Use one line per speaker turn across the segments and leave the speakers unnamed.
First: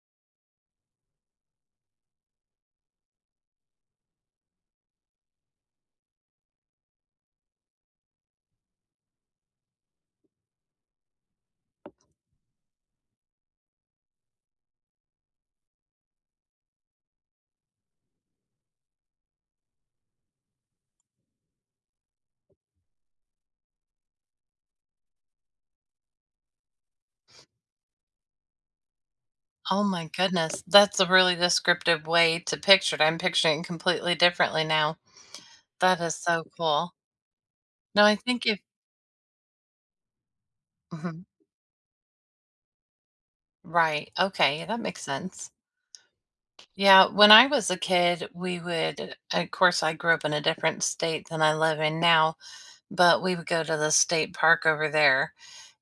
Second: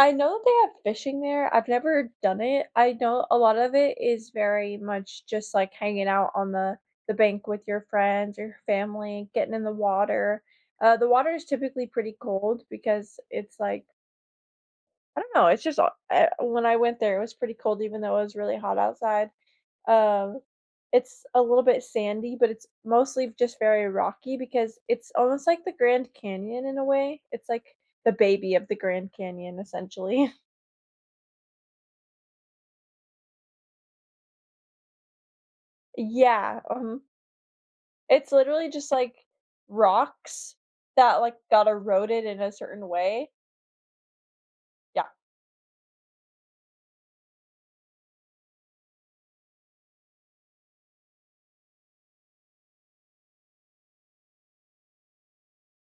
I know they have fishing there. I've never done it. I know a lot of it is very much just like hanging out on the the bank with your friends or family, getting in the water. Uh, the water is typically pretty cold because it's like I don't know. It's just hot er when I went there it was pretty cold even though it was really hot outside. Uh, it's a little bit sandy, but it's mostly just very rocky because it's almost like the Grand Canyon in a way. It's like the baby of the Grand Canyon,
Oh, my
essentially.
goodness. That's a really descriptive way to picture it. I'm picturing completely differently now. That is so
Yeah,
cool.
mhm.
No. I
It's
think if
literally just, like, rocks that,
Mhm.
like, got eroded in a certain way.
Right. Okay, that makes
Yeah.
sense. Yeah. When I was a kid, we would of course, I grew up in a different state than I live in now, but we would go to the state park over there,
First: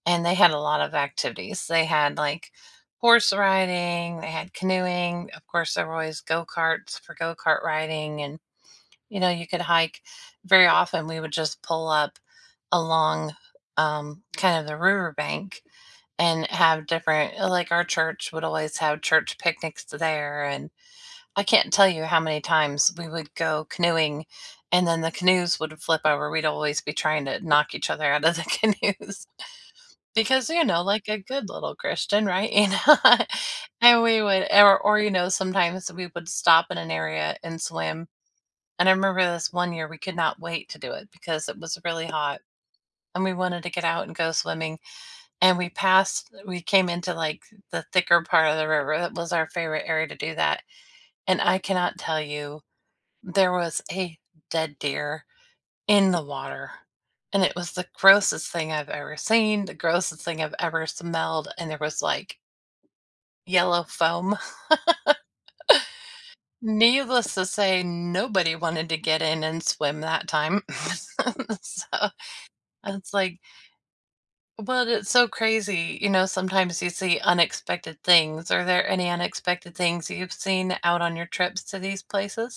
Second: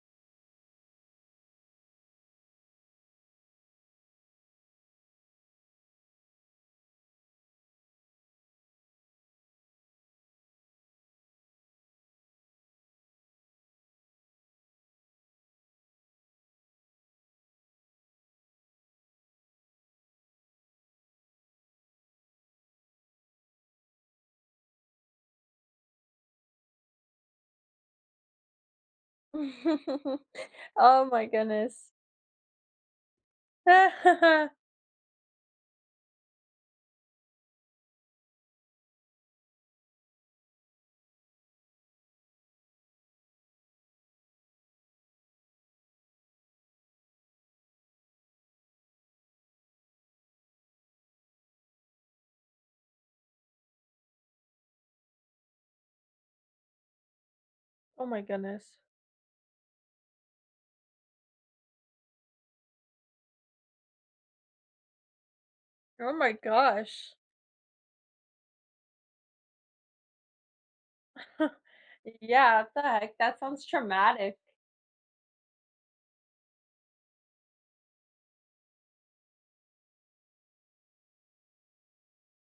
and they had a lot of activities. They had, like, horse riding, they had canoeing, of course, there were always go karts for go kart riding and, you know, you could hike. Very often, we would just pull up along, um, kind of the riverbank and have different like, our church would always have church picnics t there. And I can't tell you how many times we would go canoeing and then the canoes would flip over. We'd always be trying to knock each other out of the canoes because, you know,
Oh
like a
my
good little
goodness.
Christian, right? You know? And we would or or, you know, sometimes we would stop in an area and swim. And I remember this one year, we could not wait to do it because it was really hot, and we wanted to get out and go swimming, and we passed we came into, like, the thicker part of the river- that was our favorite area to do that- and I cannot tell you there was a dead deer in the water, and it was the
Oh, my
grossest thing
goodness.
I've ever seen, the grossest thing I've ever smelled, and there was, like yellow foam.
Oh my gosh.
Needless to say, nobody wanted to get in and swim that time. So
Yeah,
and it's
fact.
like
That sounds traumatic.
well, that's so crazy, you know, sometimes you see unexpected things. Are there any unexpected things you've seen out on your trips to these places?